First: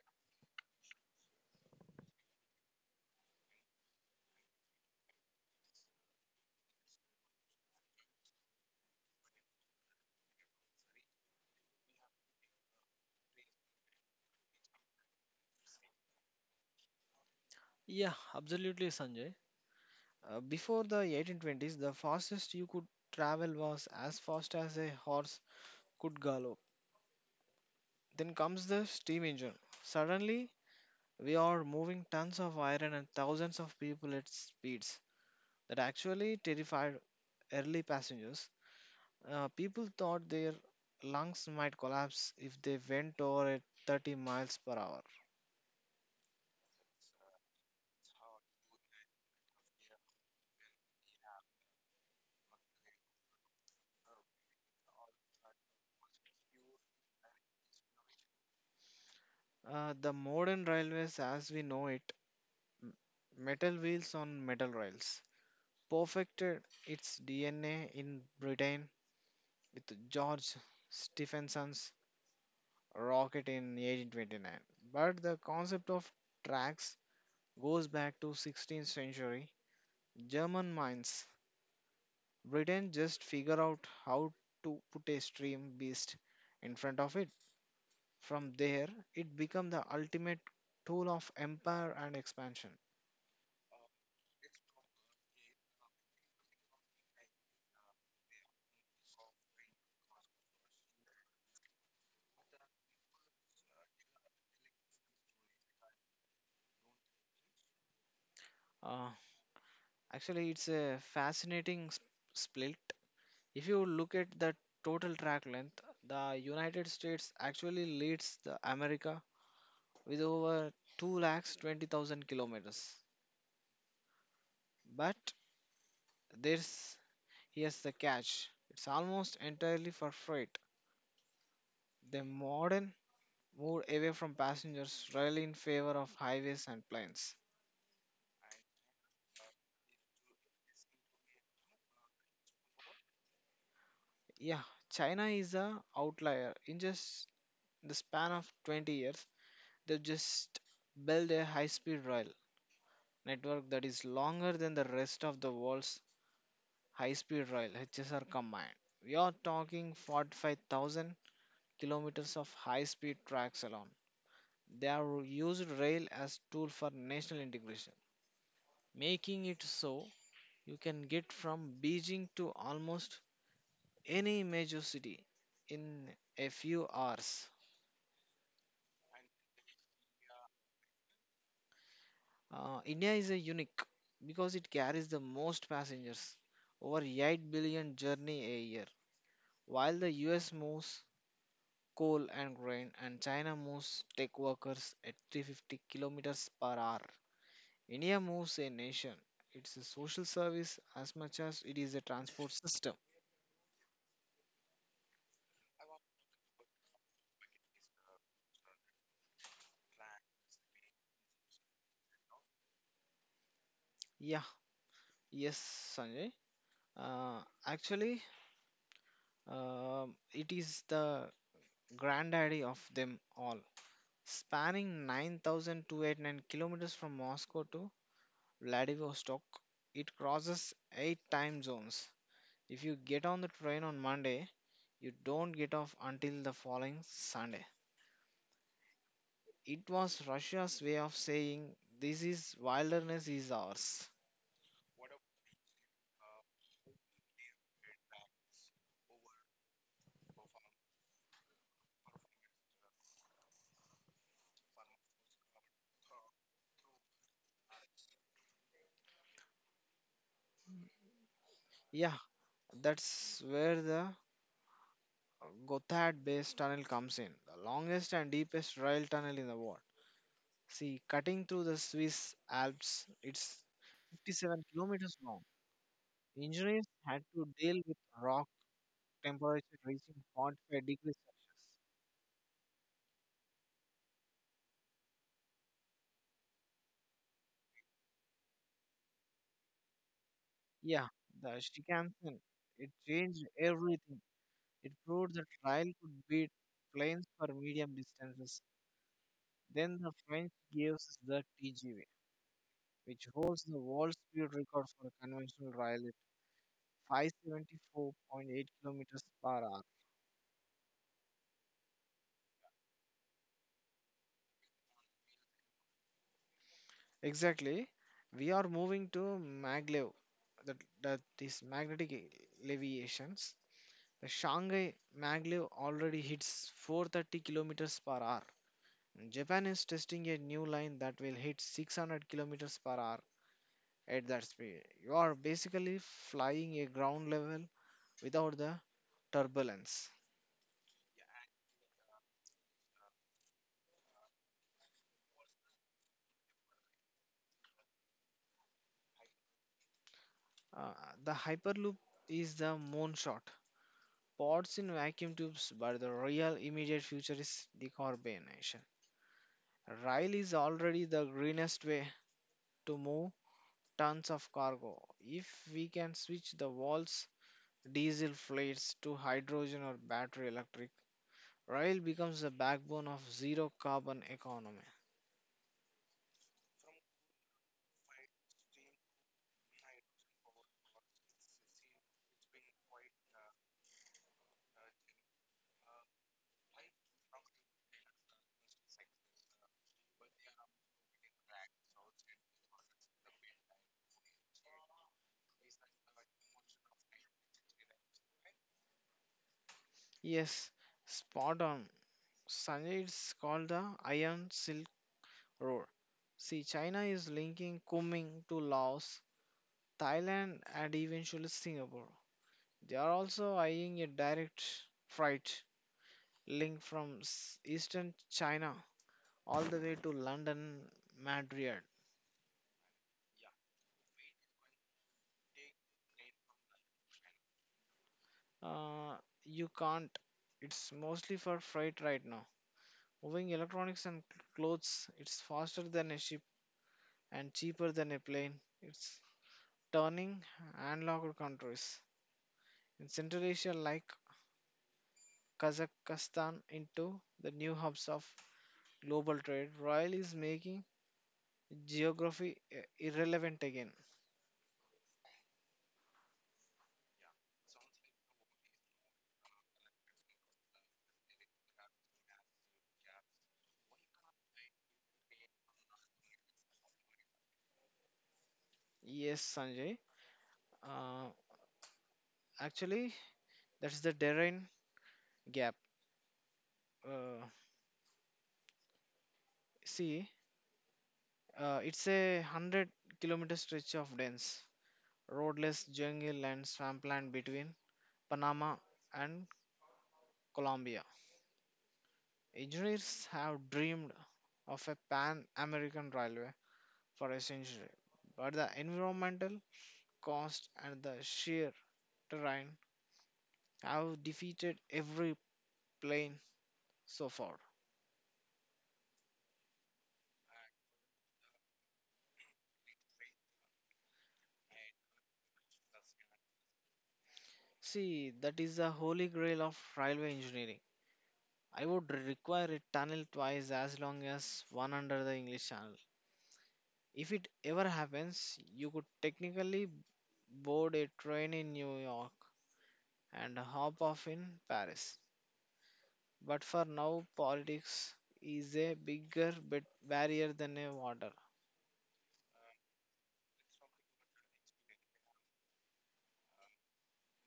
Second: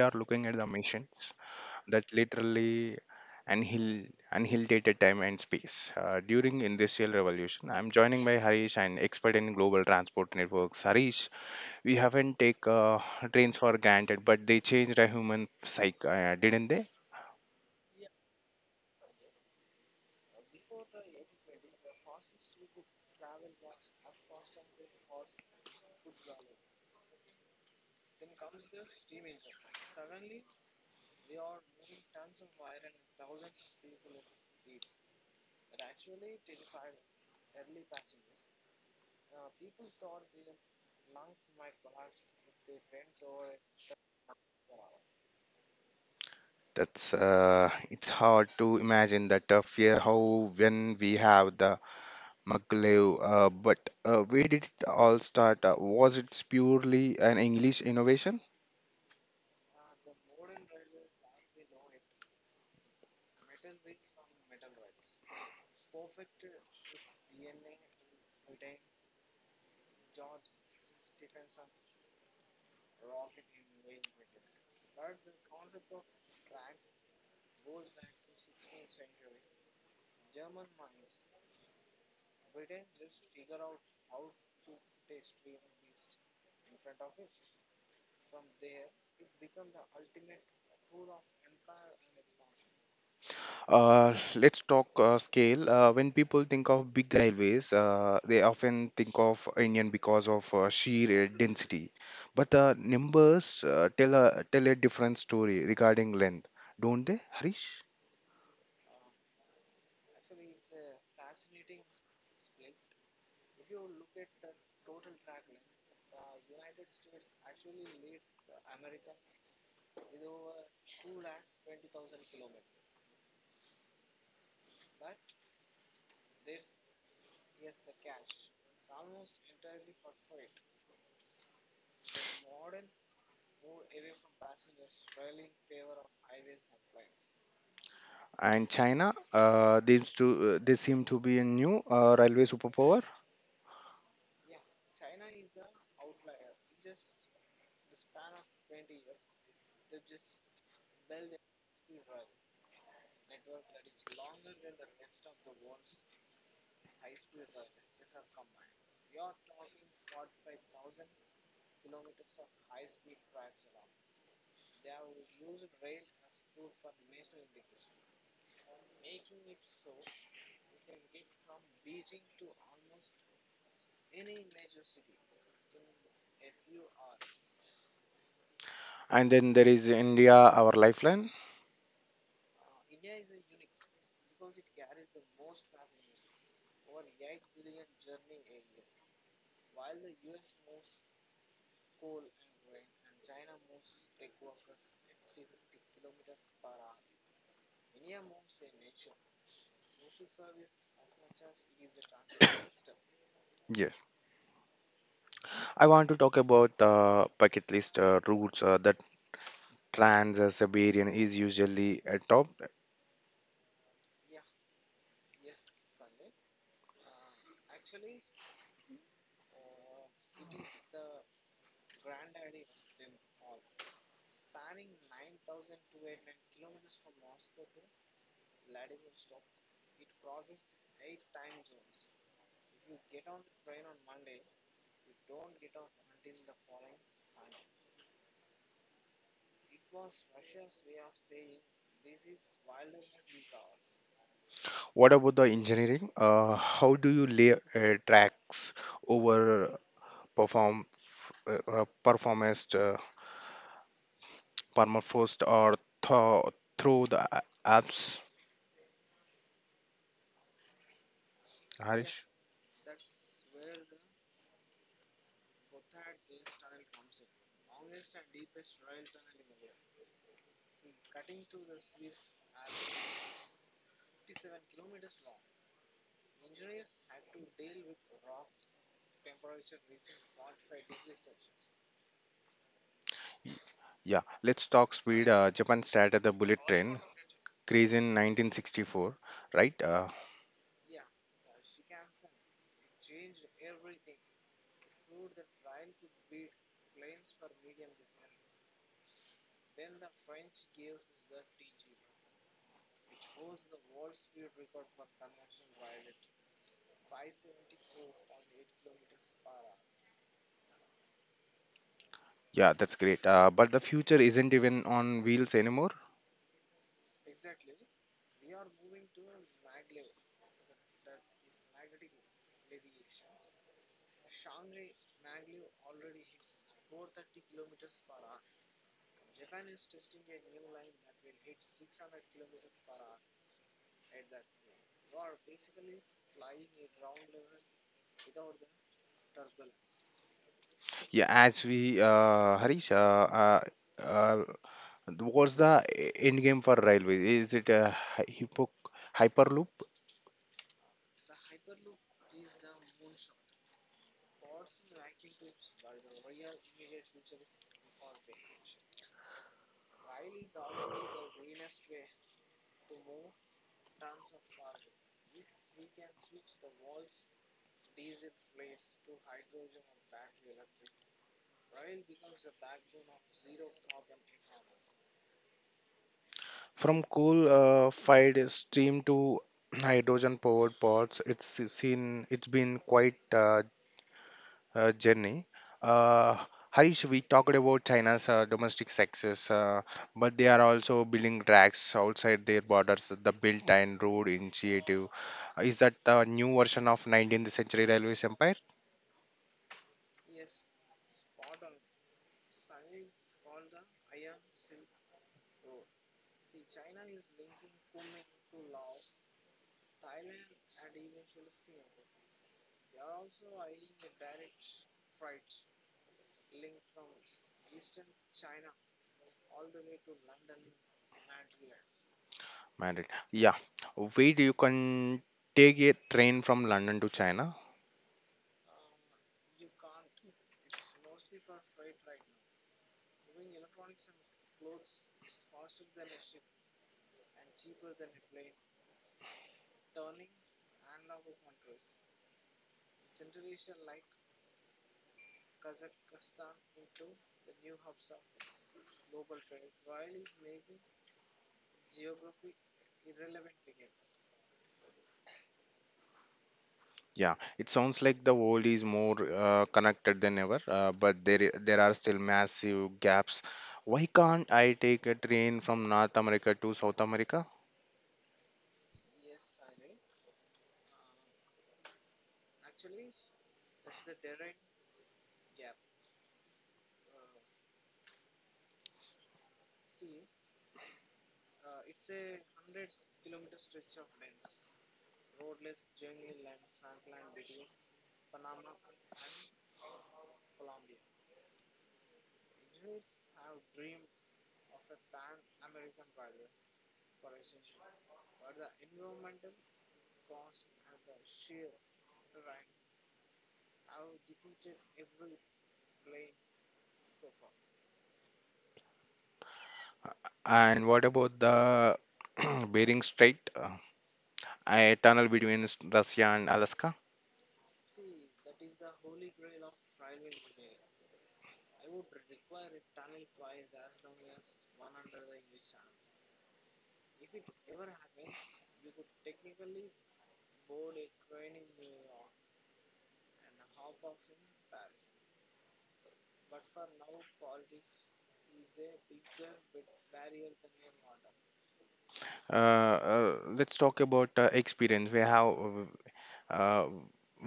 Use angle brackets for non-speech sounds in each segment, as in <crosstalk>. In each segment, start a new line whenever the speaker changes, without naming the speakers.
are looking at the missions that literally annihilated time and space during industrial revolution. I'm joining by Harish, an expert in global transport networks. Harish, we haven't take trains for granted, but they changed a human psyche, didn't they?
Yeah, absolutely, Sanjay. Before the 1820s, the fastest you could travel was as fast as a horse could gallop. Then comes the steam engine. Suddenly, we are moving tons of iron and thousands of people at speeds that actually terrified early passengers. People thought their lungs might collapse if they went over at 30 miles per hour.
That's It's hard to imagine that fear how when we have the Maglev, but where did it all start? Was it purely an English innovation?
The modern railways, as we know it, m- metal wheels on metal rails perfected its DNA in Britain with George Stephenson's rocket in 1829. But the concept of tracks goes back to 16th century German mines. Britain just figure out how to put a stream beast in front of it. From there, it became the ultimate tool of empire and expansion.
Let's talk scale. When people think of big railways, they often think of Indian because of sheer density. But the numbers tell a different story regarding length, don't they, Harish?
Uh, actually, it's a fascinating split. If you look at the total track length, the United States actually leads the America with over 2 lakhs 20,000 kilometers. But there's here's the catch. It's almost entirely for freight. The modern moved away from passengers really in favor of highways and planes.
And China, they seem to be a new railway superpower.
Yeah, China is a outlier. In just the span of 20 years, they've just built a high-speed rail network that is longer than the rest of the world's high speed rail HSR combined. We are talking 45,000 kilometers of high speed tracks alone. They are used rail as tool for national integration, making it so you can get from Beijing to almost any major city in a few hours.
And then there is India, our lifeline.
India is a unique because it carries the most passengers, over 8 billion journey a year, while the US moves coal and grain, and China moves tech workers at 350 kilometers per hour. India moves a nation. It's a social service as much as it is a transport system.
Yes. I want to talk about bucket list routes that trans-Siberian is usually top.
Yeah, yes, Sanjay. Uh, actually, um it is the granddaddy of them all, spanning 9,289 kilometers from Moscow to Vladivostok. It crosses eight time zones. If you get on the train on Monday, you don't get off until the following Sunday. It was Russia's way of saying, "This is wilderness is ours."
What about the engineering? How do you lay tracks over perform performance permafrost or through the apps,
Yeah,
Harish?
that's where the Gothard Base Tunnel comes in, the longest and deepest rail tunnel in the world. See, cutting through the Swiss Alps, it's 57 kilometers long. Engineers had to deal with rock temperature reaching 45 degrees Celsius.
Yeah, let's talk speed. Japan started the bullet train craze in 1964, right?
Yeah, the Shinkansen, it changed everything. It proved that Ryle could beat planes for medium distances. Then the French gave us the TGV, which holds the world speed record for a conventional Ryle at 574.8 kilometers per hour.
Yeah, that's great. But the future isn't even on wheels anymore.
Exactly. We are moving to maglev, that, that is magnetic elevations. The Shanghai maglev already hits 430 kilometers per hour. Japan is testing a new line that will hit 600 kilometers per hour at that speed. You are basically flying a ground level without the turbulence.
Harish, uh, what's the e- end game for railway? Is it a hy- hypo hyperloop?
Uh, the hyperloop is the moonshot. Pods in vacuum tubes, but the real immediate future is decarbonization. Rail is already the greenest way to move tons of cargo. If we can switch the walls, diesel fleets to hydrogen or battery electric, rail becomes the backbone of zero carbon economy.
From coal-fired steam to <clears throat> hydrogen-powered pods, it's been quite a, journey. Uh, Harish, we talked about China's domestic success, but they are also building tracks outside their borders. The Belt and Road Initiative is that the new version of 19th century railways empire?
Yes, spot on. Sunday it's called the Iron Silk Road. See, China is linking Kunming to Laos, Thailand, and eventually Singapore. They are also eyeing a direct freight link from eastern China all the way to London, Madrid.
Madrid. Yeah. Wait, you can take a train from London to China.
Uh, you can't. It's mostly for freight right now. Moving electronics and clothes, it's faster than a ship and cheaper than a plane. It's turning landlocked countries in Central Asia, like Kazakhstan, into the new hubs of global trade, Royal is making geography irrelevant again.
Yeah, it sounds like the world is more connected than ever, there are still massive gaps. Why can't I take a train from North America to South America?
Yes, Sanjay. Uh, actually, that's the terrain gap. Uh, see, it's a 100-kilometer stretch of dense, roadless jungle and swampland between Panama and Colombia. Engineers have dreamed of a pan American railway for a century, but the environmental cost and the sheer terrain have defeated every plan so far.
And what about the <clears throat> Bering Strait, a tunnel between Russia and Alaska?
See, that is the holy grail of railway engineering. I would require a tunnel twice as long as one under the English Channel. If it ever happens, you could technically board a train in New York and hop off in Paris. But for now, politics is a bigger bit barrier than a water.
Uh, uh, let's talk about experience. We have. uh,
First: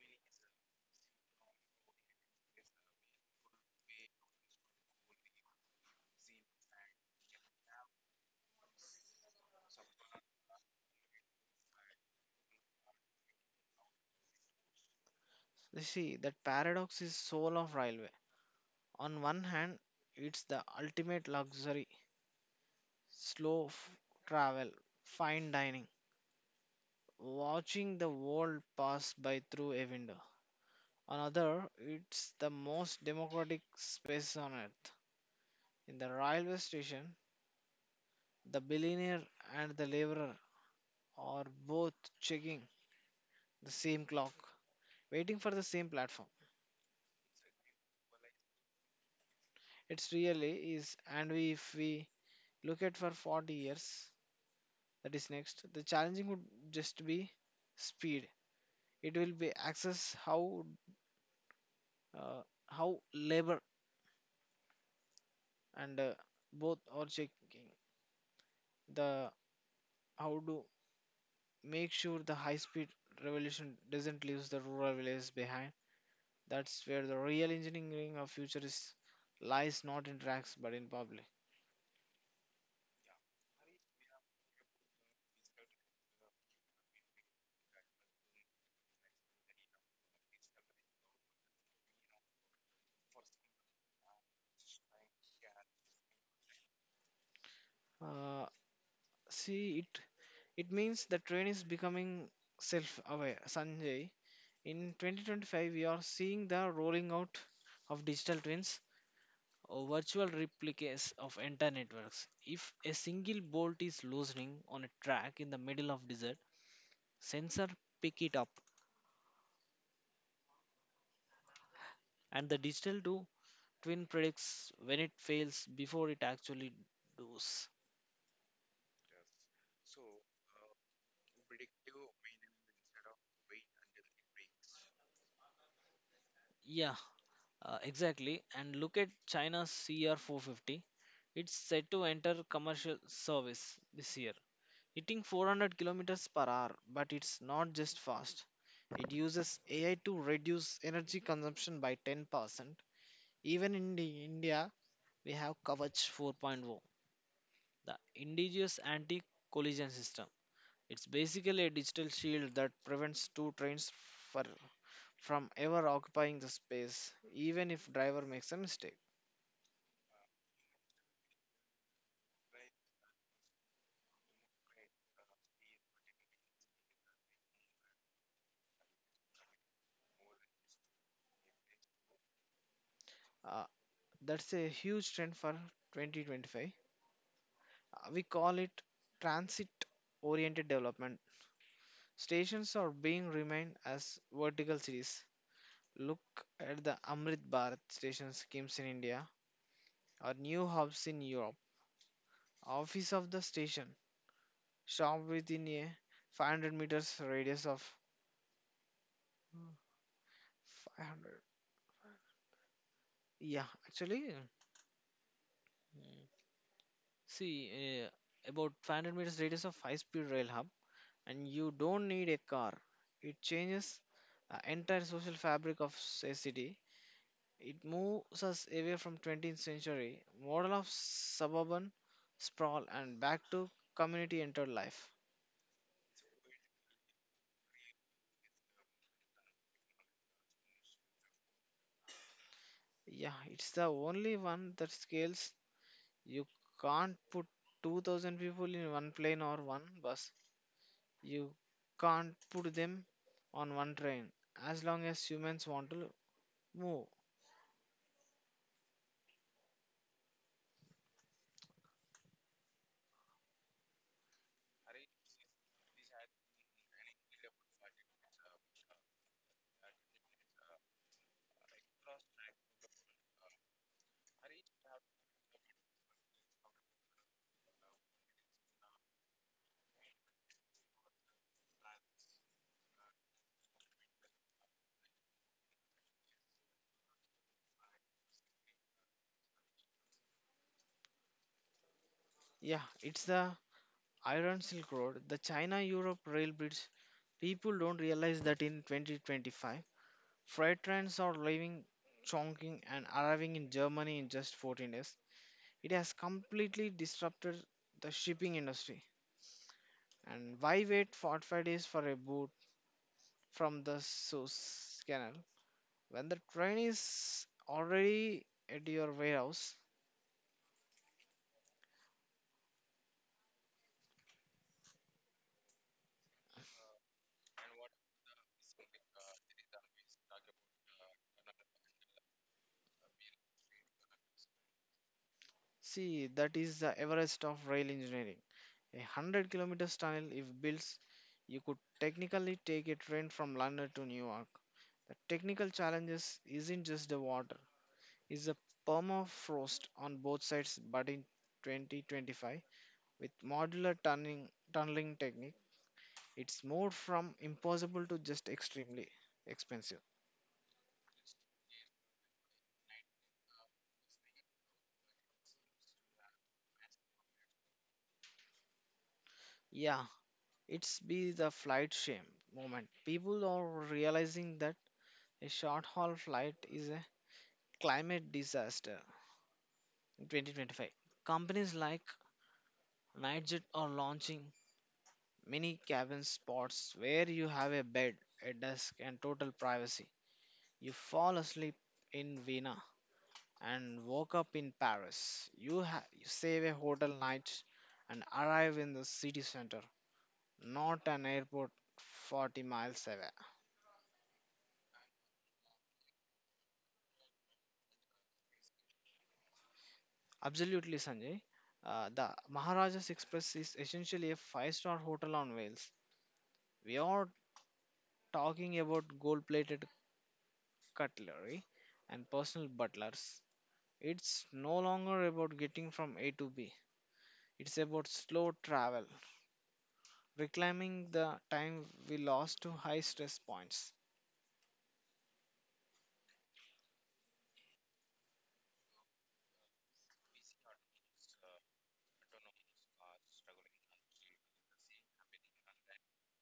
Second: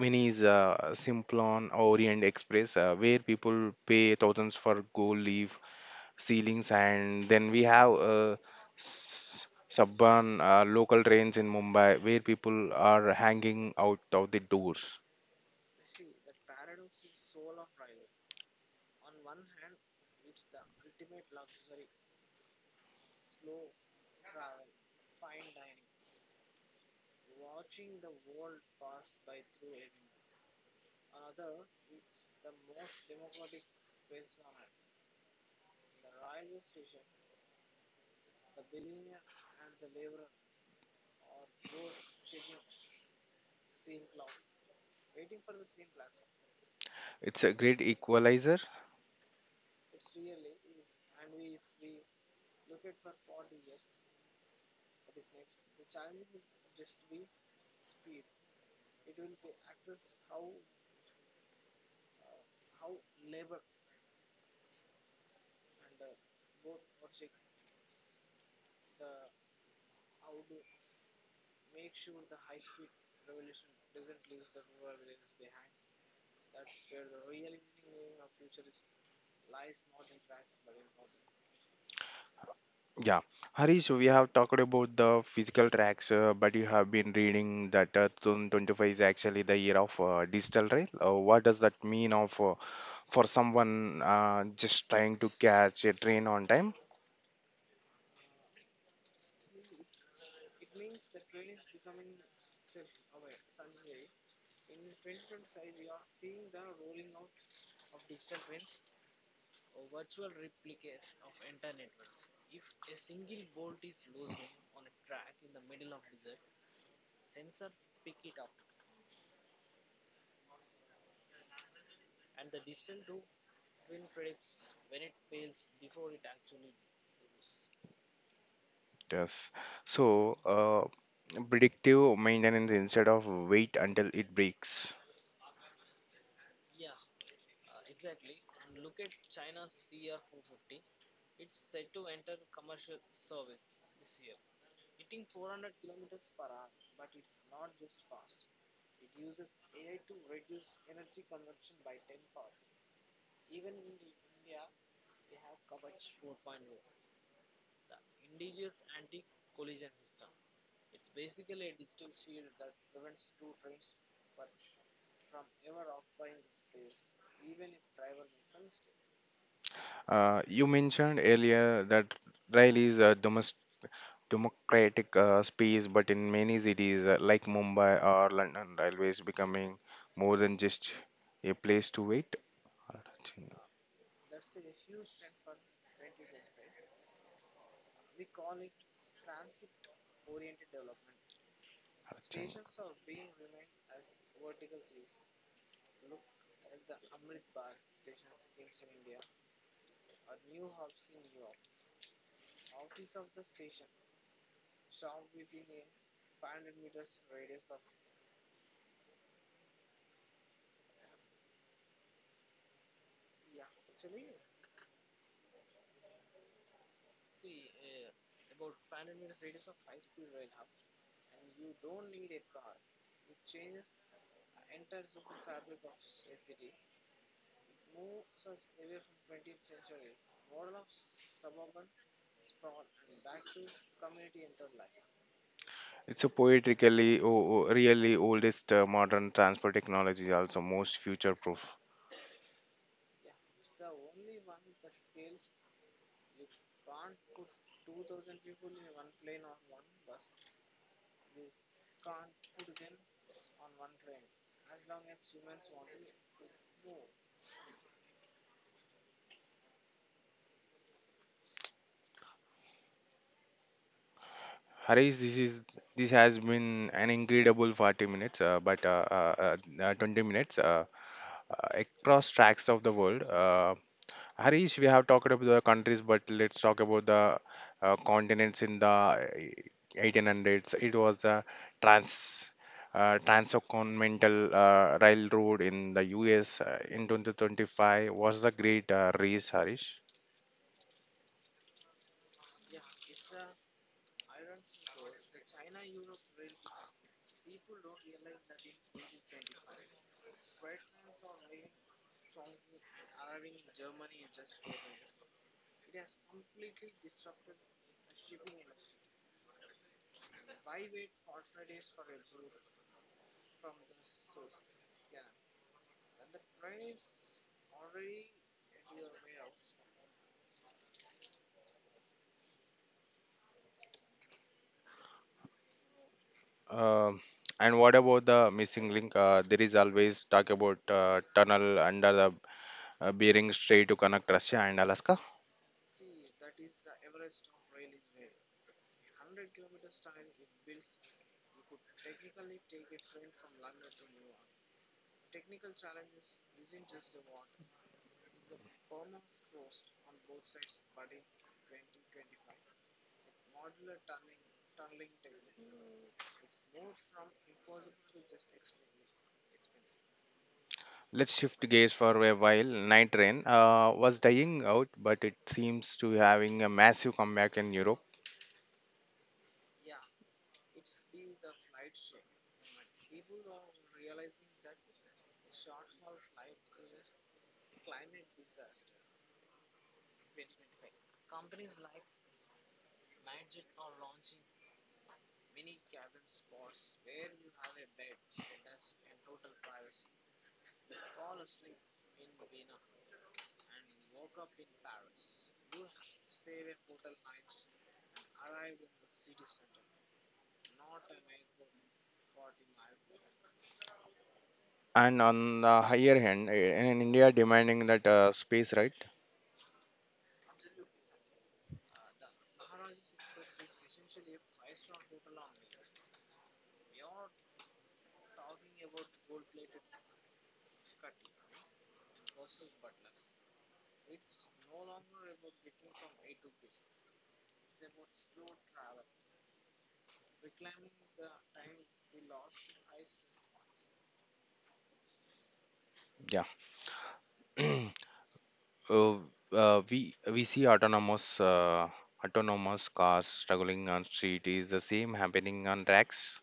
One is Simplon Orient Express, where people pay thousands for gold leaf ceilings, and then we have suburban local trains in Mumbai, where people are hanging out of the doors.
You see, that paradox is soul of railway. On one hand, it's the ultimate luxury, slow travel, fine dining, watching the world pass by through a window. On other, it's the most democratic space on earth. In the railway station, the billionaire and the laborer are both checking the same clock, waiting for the same platform.
It's a great equalizer.
It's really is, and if we look at for 40 years, that is next the challenging would just be speed, it will be access, uh, how labor and both are checking the how to make sure the high speed revolution doesn't leave the rural villages behind. That's where the real engineering of future is lies not in tracks but in public.
Yeah, Harish, we have talked about the physical tracks, but you have been reading that 2025 is actually the year of digital rail. What does that mean of for someone just trying to catch a train on time?
Uh, see it It means the train is becoming self aware. Sanjay, in 2025, we are seeing the rolling out of digital twins or virtual replicas of entire networks. If a single bolt is loosening on a track in the middle of desert, sensor pick it up and the digital do twin predicts when it fails before it actually does.
Yes. So, predictive maintenance instead of wait until it breaks.
Yeah, exactly. And look at China's CR450. It's set to enter commercial service this year, hitting 400 kilometers per hour. But it's not just fast. It uses AI to reduce energy consumption by 10%. Even in the India, we have Kavach 4.0, the indigenous anti-collision system. It's basically a digital shield that prevents two trains for, from ever occupying the space, even if driver makes a mistake.
You mentioned earlier that rail is a domestic. Democratic space, but in many cities like Mumbai or London, railways becoming more than just a place to wait.
Uh, That's a huge trend for 2025. We call it transit oriented development. Stations are being remained as vertical cities. Look at the Amrit Bharat station schemes in India or new hubs in Europe. Office of the station, shop within a 500 meters radius of 500. Yeah, actually, mm, see, uh, about 500 meters radius of high speed rail hub, and you don't need a car. It changes entire social fabric of a city. It moves us away from 20th century model of suburban sprawl and back to community entered life.
It's a poetically, o- o- really oldest modern transport technology, also most future-proof.
Yeah, it's the only one that scales. You can't put 2000 people in one plane or one bus. You can't put them on one train as long as humans want to move.
Harish, this has been an incredible 40 minutes, but 20 minutes uh, across tracks of the world. Harish, we have talked about the countries, but let's talk about the continents in the 1800s. It was the trans transcontinental railroad in the US in 2025 was the great race, Harish.
Yeah, it's the Iron Silk Road, the China Europe rail bridge. People don't realize that in 2025, freight trains are leaving Chongqing and arriving in Germany in just 14 days. It has completely disrupted the shipping industry. And why wait 45 days for a boat from the Suez Canal when the train is already at your warehouse?
Um and what about the missing link? There is always talk about tunnel under the Bering Strait to connect Russia and Alaska.
See, that is the Everest of rail engineering. A 100 kilometers tunnel, if built, you could technically take a train from London to New York. The technical challenges isn't just the water, it's the permafrost on both sides. But in 2025, with modular tunneling technique, it's more from impossible to just extremely expensive.
Let's shift gears for a while. Night Train was dying out, but it seems to having a massive comeback in Europe.
Yeah, it's be the flight shame moment. People are realizing that a short haul flight is climate disaster in 2025. Companies like Nightjet are launching mini cabin spots where you have a bed, a desk, and total privacy. You fall asleep in Vienna and woke up in Paris. You save a hotel night and arrive in the city center, not an airport 40 miles away.
And on the higher hand, in India, demanding that space, right?
Absolutely, Sanjay. The Maharajas Express is essentially a five-star hotel on wheels. We are talking about gold plated cutlery and personal butlers. It's no longer about getting from A to B, it's about slow travel, reclaiming the time we lost to high stress points.
Yeah. <clears throat> uh, we see autonomous cars struggling on street. Is the same happening on tracks?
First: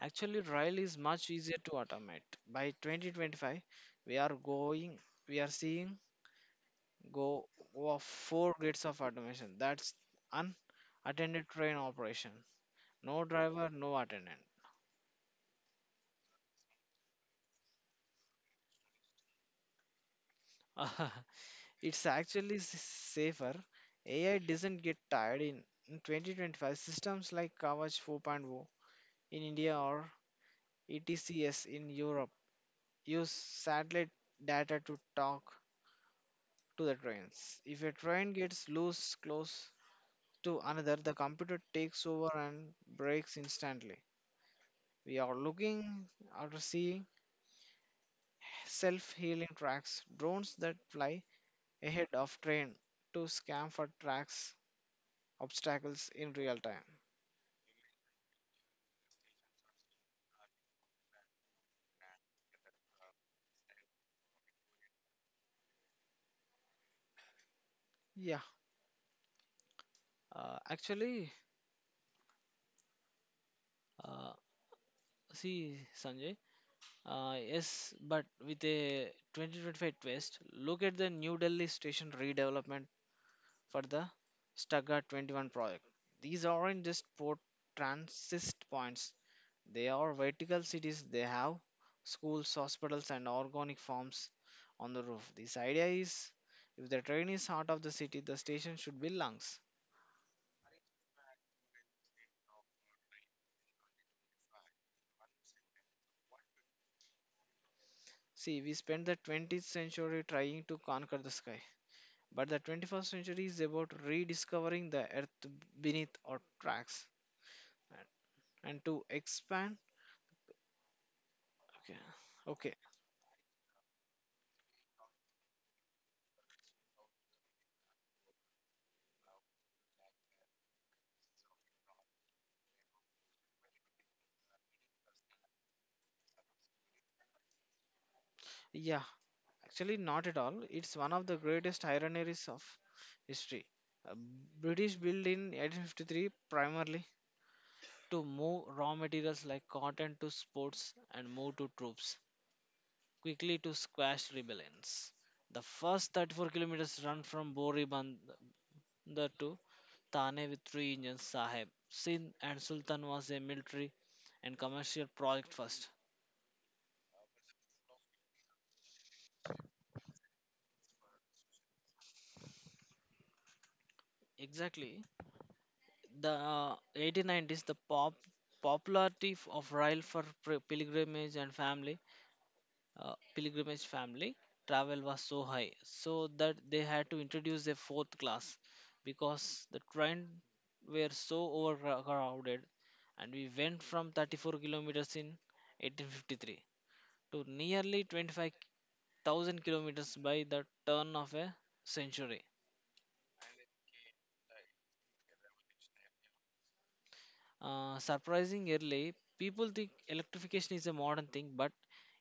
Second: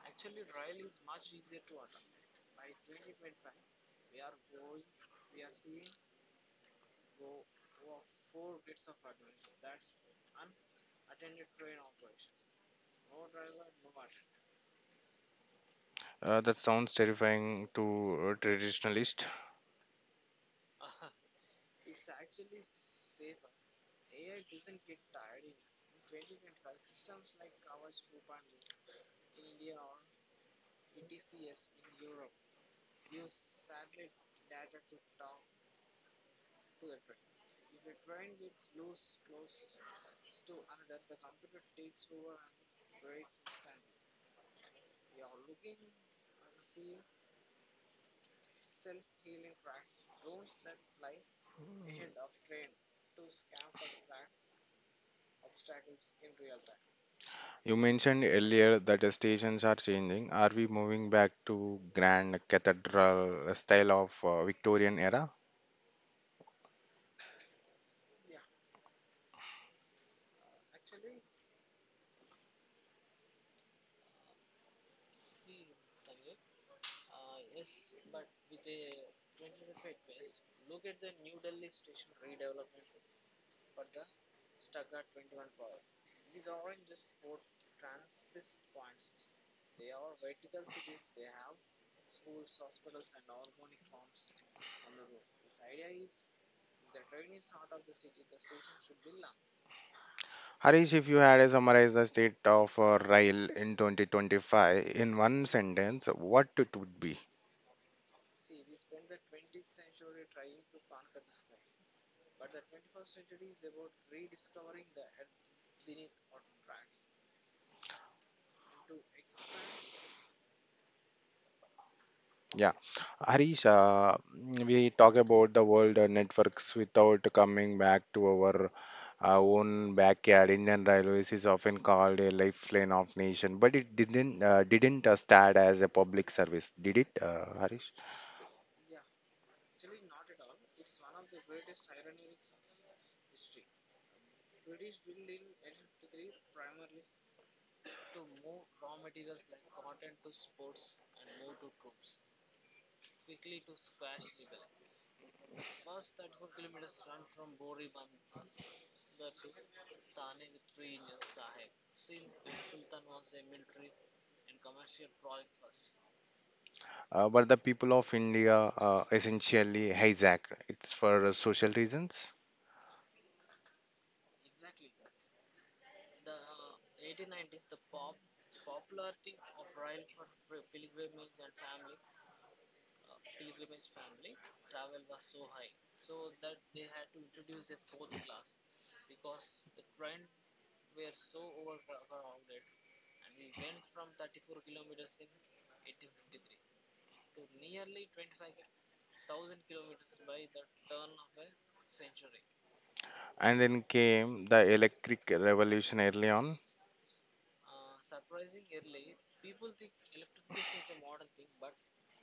Actually, rail is much easier to automate. By 2025, we are going, we are seeing go of four grades of automation. That's unattended train operation. No driver, no attendant.
That sounds terrifying to traditionalists.
<laughs> It's actually safer. AI doesn't get tired in 2025. Systems like Kavach 4.0 in India or ETCS in Europe use satellite data to talk to the trains. If a train gets loose close to another, the computer takes over and breaks instantly. We are looking or seeing self-healing tracks, drones that fly ahead of train to scan for tracks obstacles in real time.
You mentioned earlier that the stations are changing. Are we moving back to grand cathedral style of Victorian era?
Yeah, uh, actually, uh, see, Sanjay, yes, but with a 2025 twist, look at the New Delhi station redevelopment for the Stuttgart 21 project. These aren't just port transit points, they are vertical cities. They have schools, hospitals, and organic farms on the roof. This idea is if the train is heart of the city, the station should be lungs.
Harish, if you had to summarize the state of rail in 2025 in one sentence, what it would be?
See, we spent the 20th century trying to conquer the sky. But the 21st century is about rediscovering the earth beneath our tracks and and to expand. Okay.
Yeah,
Okay.
Harish, we talk about the world networks without coming back to our own backyard. Indian Railways is often called a lifeline of nation, but it didn't start as a public service, did it, Harish?
Yeah, actually, not at all. It's one of the greatest ironies of history. Uh, British built in 1853 primarily to move raw materials like cotton to sports and move to troops quickly to squash rebellions. The first 34 kilometers run from Boriband the to Thane with three engines, Saheb. Sindh and Sultan was a military and commercial project first.
But the people of India essentially hijacked it's for social reasons.
Exactly. The 1890s, the popularity of rail for pilgrimage family travel was so high, so that they had to introduce a fourth class because the train were so overcrowded, and we went from 34 kilometers in 1853 to nearly 25,000 kilometers by the turn of a century.
And then came the electric revolution early on.
Surprising early, people think electrification is a modern thing, but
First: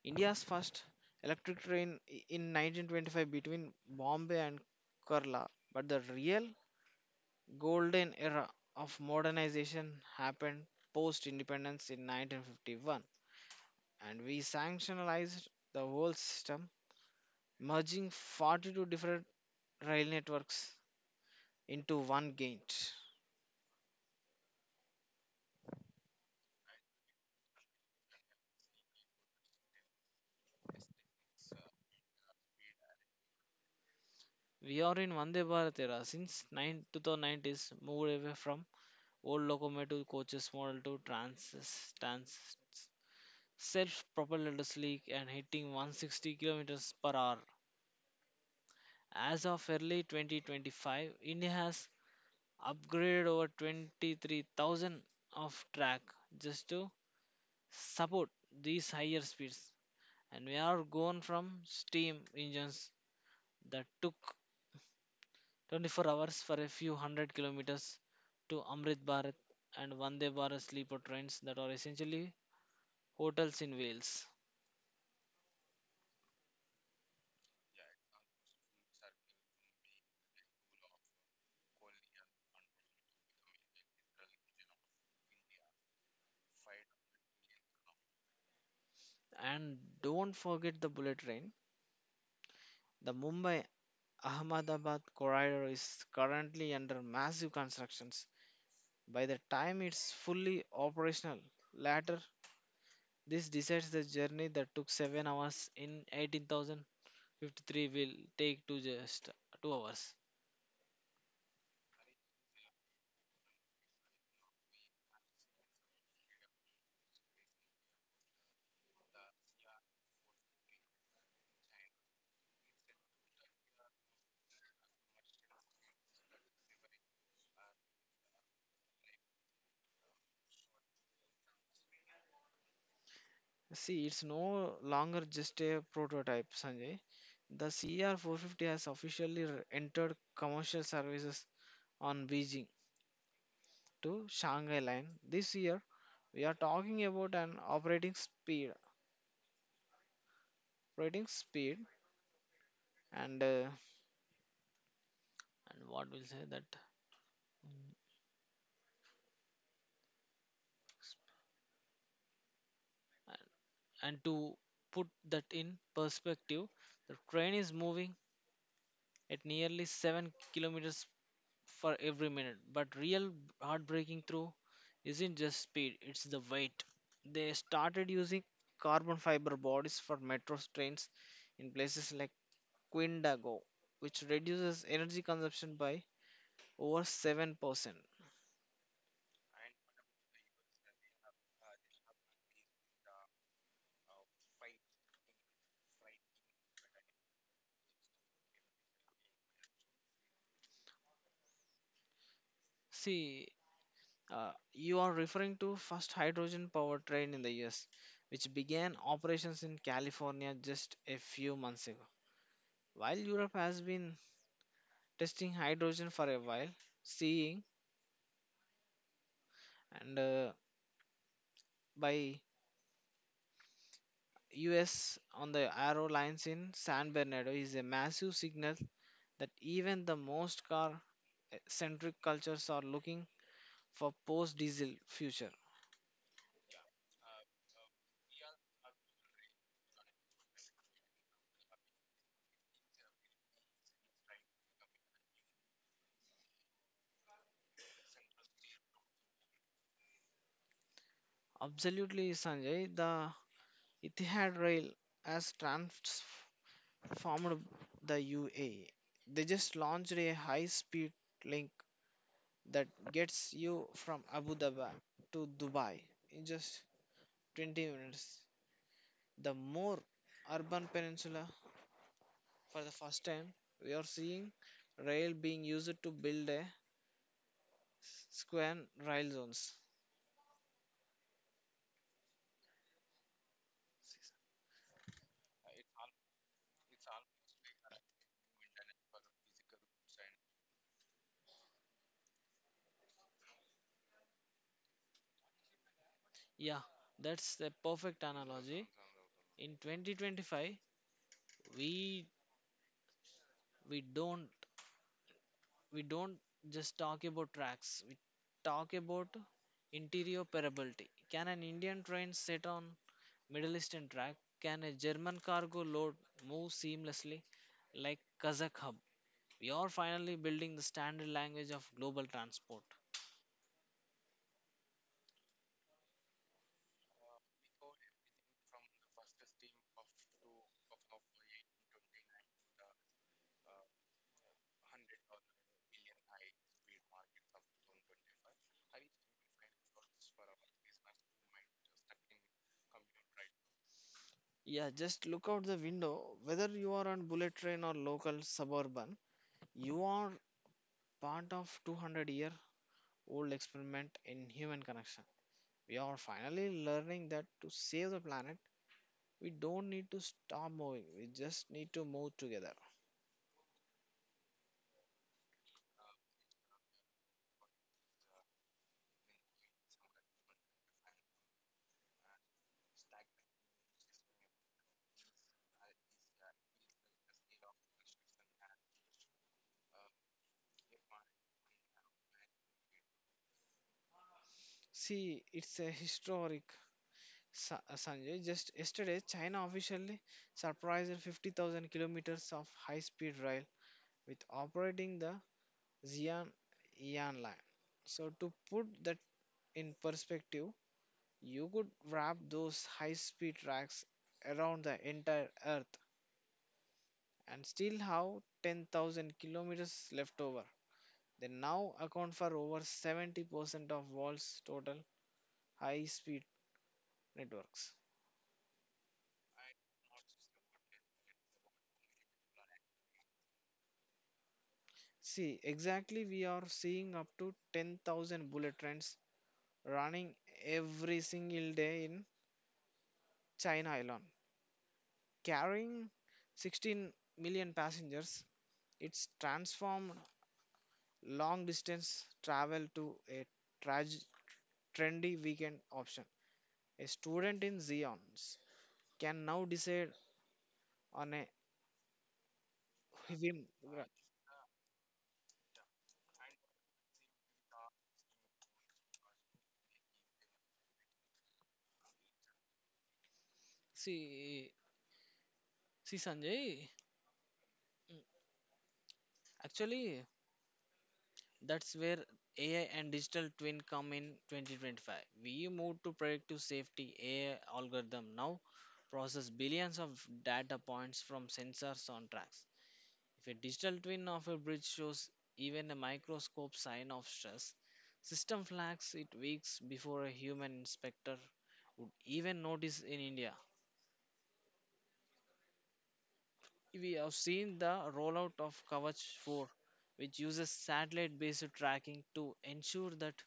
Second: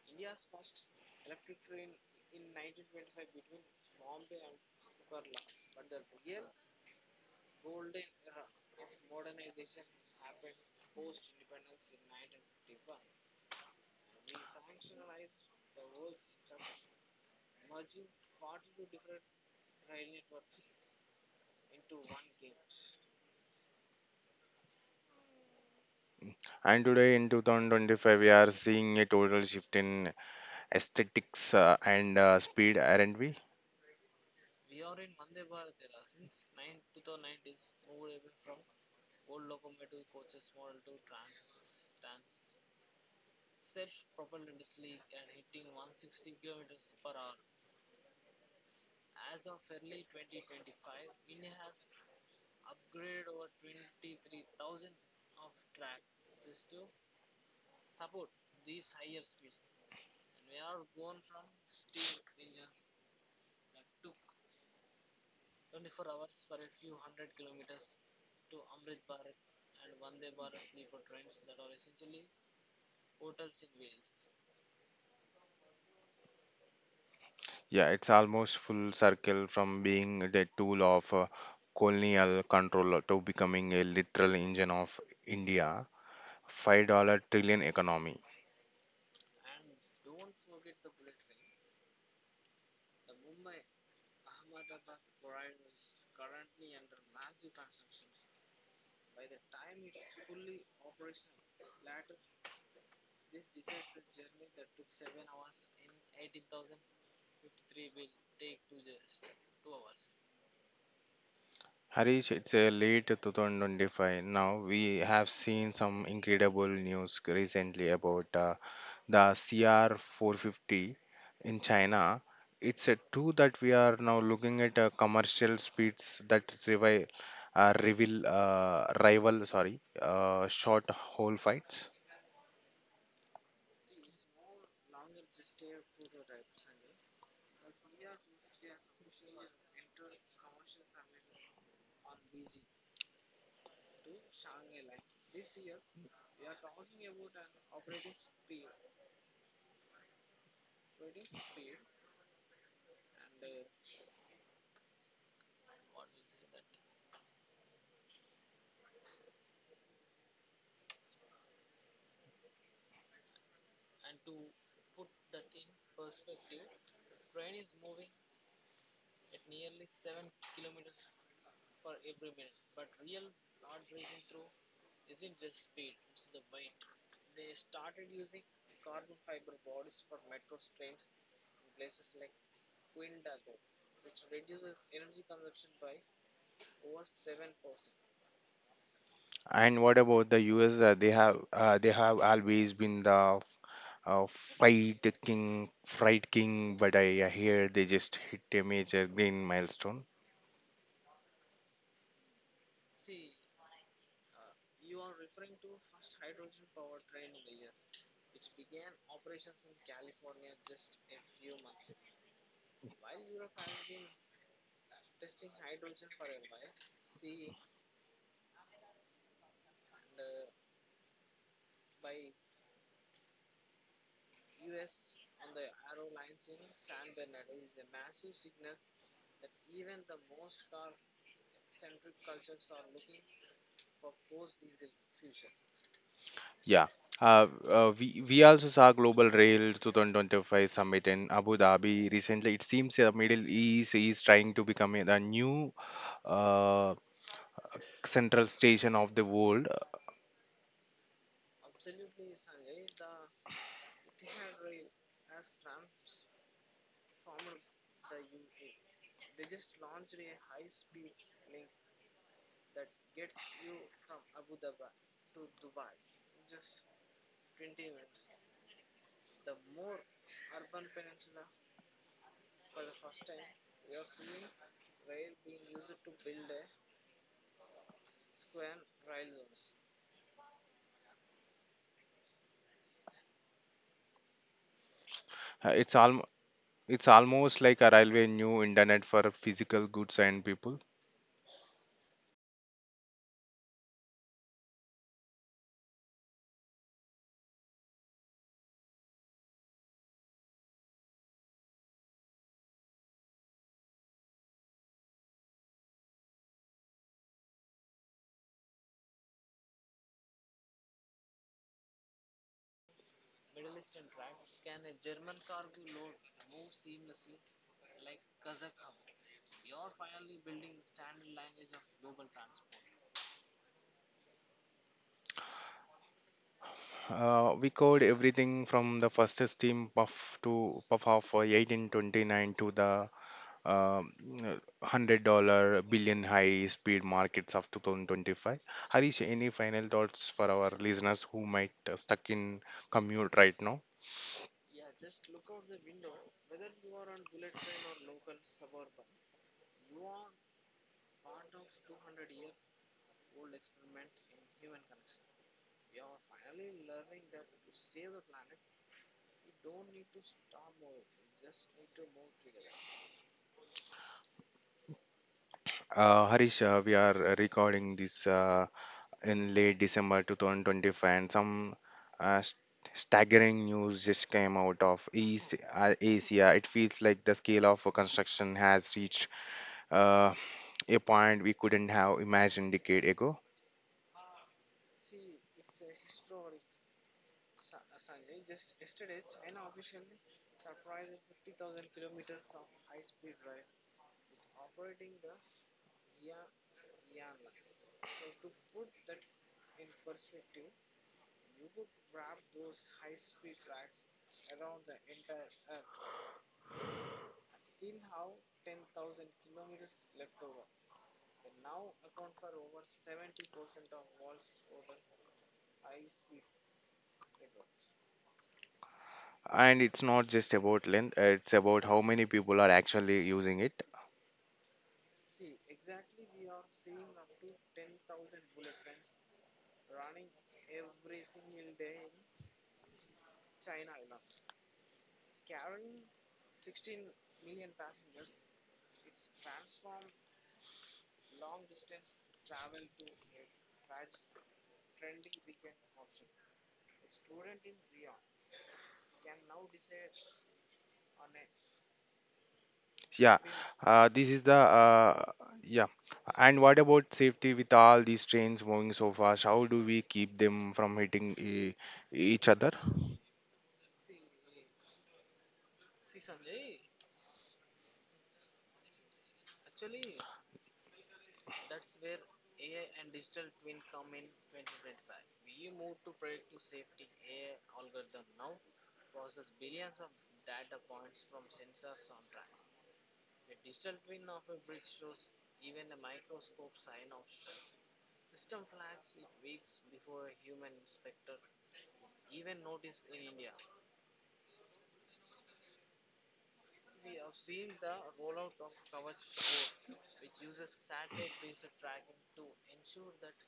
India's first electric train in 1925 between Bombay and Kerala. But the real golden era of modernization happened post independence in 1951, and we sanctionalized the whole system, merging 42 different rail networks into one gauge.
And today in 2025, we are seeing a total shift in aesthetics and speed, aren't we?
We are in Vande Bharat era since 9 2090s, moved away from old locomotive coaches model to trans, trans self-propelled sleek and hitting 160 kilometers per hour. As of early 2025, India has upgraded over 23,000 of track just to support these higher speeds, and we are gone from steam engines that took 24 hours for a few hundred kilometers to Amrit Bharat and Vande Bharat sleeper trains that are essentially hotels in Wales.
Yeah, it's almost full circle from being the tool of colonial control to becoming a literal engine of India, $5 trillion economy.
And don't forget the bullet train. The Mumbai Ahmedabad corridor is currently under massive constructions. By the time it's fully operational, later this decides the journey that took 7 hours in 18,053 will take to just 2 hours.
Harish, it's a late 2025 now. We have seen some incredible news recently about the CR450 in China, it's a true that we are now looking at commercial speeds that revi- reveal rival sorry short hole fights.
See, it's no longer just a prototype, Sanjay. The CR450 has officially entered commercial services on Beijing to Shanghai line this year. We are talking about an operating speed, and uh, and what will say that, and, and to put that in perspective, the train is moving at nearly 7 kilometers for every minute. But real heartbreaking through isn't just speed, it's the weight. They started using carbon fiber bodies for metro trains in places like Quindago, which reduces energy consumption by over 7%.
And what about the US? They have they have always been the fright king. But I hear they just hit a major green milestone.
See, you are referring to first hydrogen powered train in the US, which began operations in California just a few months ago. While Europe has been testing hydrogen for a while, seeing and by US on the Arrow Lines in San Bernardo is a massive signal that even the most car centric cultures are looking for post diesel future.
Yeah. We also saw Global Rail 2025 Summit in Abu Dhabi recently. It seems the Middle East is trying to become the new uh, central station of the world.
Absolutely, Sanjay, the Etihad Rail has transformed the UAE. They just launched a high speed link that gets you from Abu Dhabi to Dubai in just 20 minutes. The more urban peninsula for the first time, we are seeing rail being used to build a square rail zones.
Uh, it's al- it's almost like a railway new internet for physical goods and people.
Yeah, that's the perfect analogy. In 2025, we we don't we don't just talk about tracks. We talk about interoperability. Can an Indian train sit on Middle Eastern track? Can a German cargo load move seamlessly like Kazakh hub? We are finally building the standard language of global transport.
We covered everything from the first steam puff to puff of 1829 to the um, uh, $100 billion high speed markets of 2025. Harish, any final thoughts for our listeners who might stuck in commute right now?
Yeah, just look out the window. Whether you are on bullet train or local suburban, you are part of 200-year-old experiment in human connection. We are finally learning that to save the planet, we don't need to stop moving. We just need to move together.
Harish, we are recording this. In late December 2025, and some uh, st- staggering news just came out of East Asia. It feels like the scale of construction has reached uh, a point we couldn't have imagined decade ago.
See, it's a historic Sanjay. Just yesterday, China officially surprised 50,000 kilometers of high-speed rail with operating the Xi'an Yan line. So to put that in perspective, you could wrap those high speed tracks around the entire earth and still have 10,000 kilometers left over. They now account for over 70% of world's total high speed networks.
And it's not just about length; it's about how many people are actually using it.
See, exactly we are seeing up to 10,000 bullet trains running every single day in China alone, carrying 16 million passengers. It's transformed long distance travel to a trage- trendy weekend option. A student in Zions can now decide on a
Yeah,
whim.
this is the Yeah. And what about safety with all these trains moving so fast? How do we keep them from hitting each other?
See, Sanjay, mm, actually, that's where AI and digital twin come in 2025. We moved to predictive safety AI algorithm now process billions of data points from sensors on tracks. If a digital twin of a bridge shows even a microscope sign of stress, system flags it weeks before a human inspector would even notice in India. We have seen the rollout of Kavach 4, which uses satellite based tracking to ensure that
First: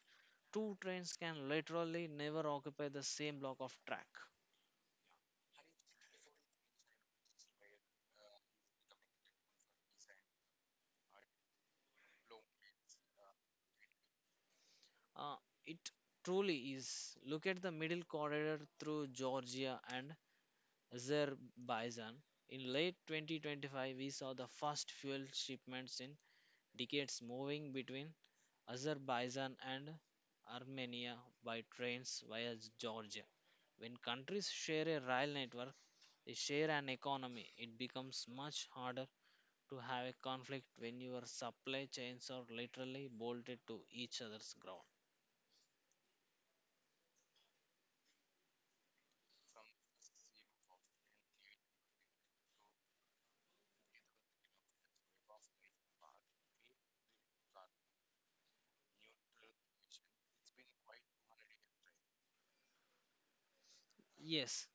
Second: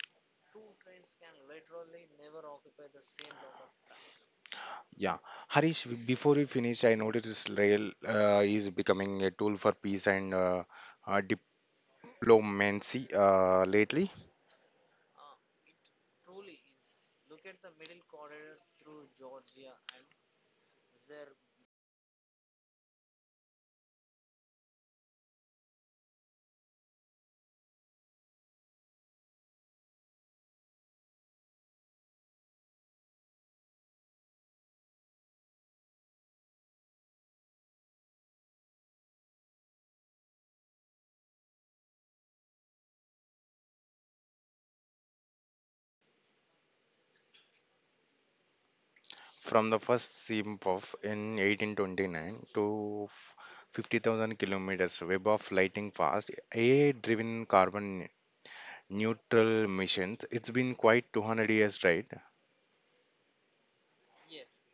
two trains can literally never occupy the same block of track.
Yeah, Harish, before we finish, I noticed rail is becoming a tool for peace and uh, diplomacy lately.
Uh, it truly is. Look at the middle corridor through Georgia and Azerbaijan. In late 2025, we saw the first fuel shipments in decades moving between Azerbaijan and Armenia by trains via Georgia. When countries share a rail network, they share an economy. It becomes much harder to have a conflict when your supply chains are literally bolted to each other's ground.
From the first ship of in 1829 to 50,000 kilometers web of lighting fast, AI-driven carbon neutral missions. It's been quite 200 years, right?
Yes,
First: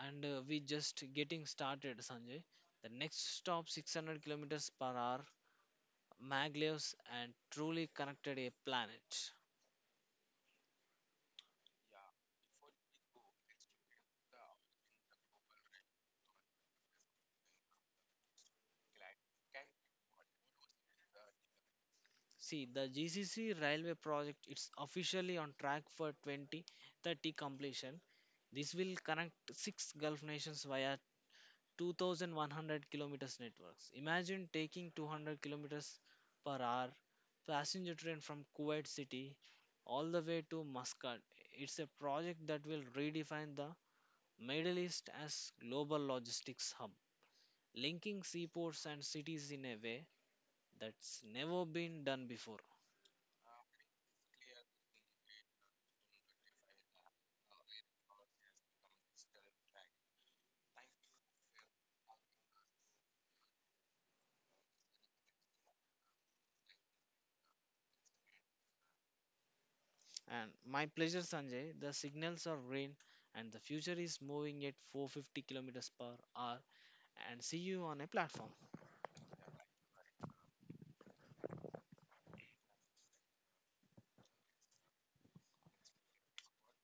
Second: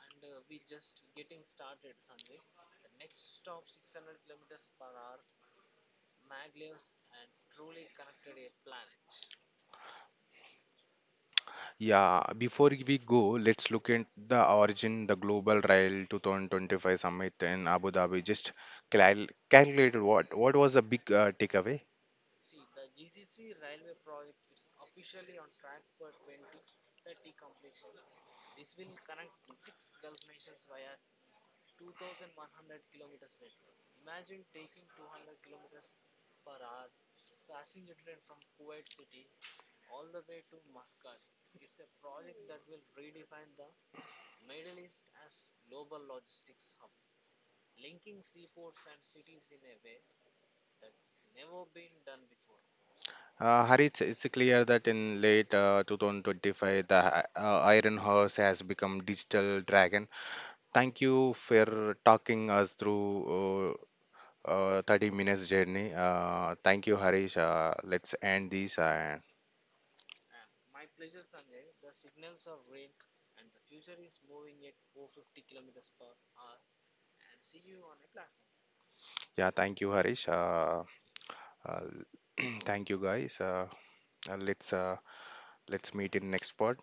and we just getting started, Sanjay. The next stop 600 kilometers per hour maglevs and truly connected a planet.
Yeah, before we go, let's look at the origin, the Global Rail 2025 Summit in Abu Dhabi. Just calculated what was the big takeaway?
See, the GCC railway project is officially on track for 2030 completion. This will connect six Gulf nations via 2100 kilometers networks. Imagine taking 200 kilometers per hour passenger train from Kuwait City all the way to Muscat. It's a project that will redefine the Middle East as global logistics hub, linking seaports and cities in a way that's never been done before.
Harit, it's clear that in late 2025, the Iron Horse has become digital dragon. Thank you for talking us through 30 minutes journey. Thank you, Harish. Let's end this.
And my pleasure, Sanjay. The signals are green, and the future is moving at 450 kilometers per hour. And see you on a platform.
Yeah, thank you, Harish. Uh, <clears throat> thank you, guys. Uh, let's uh, let's meet in next part.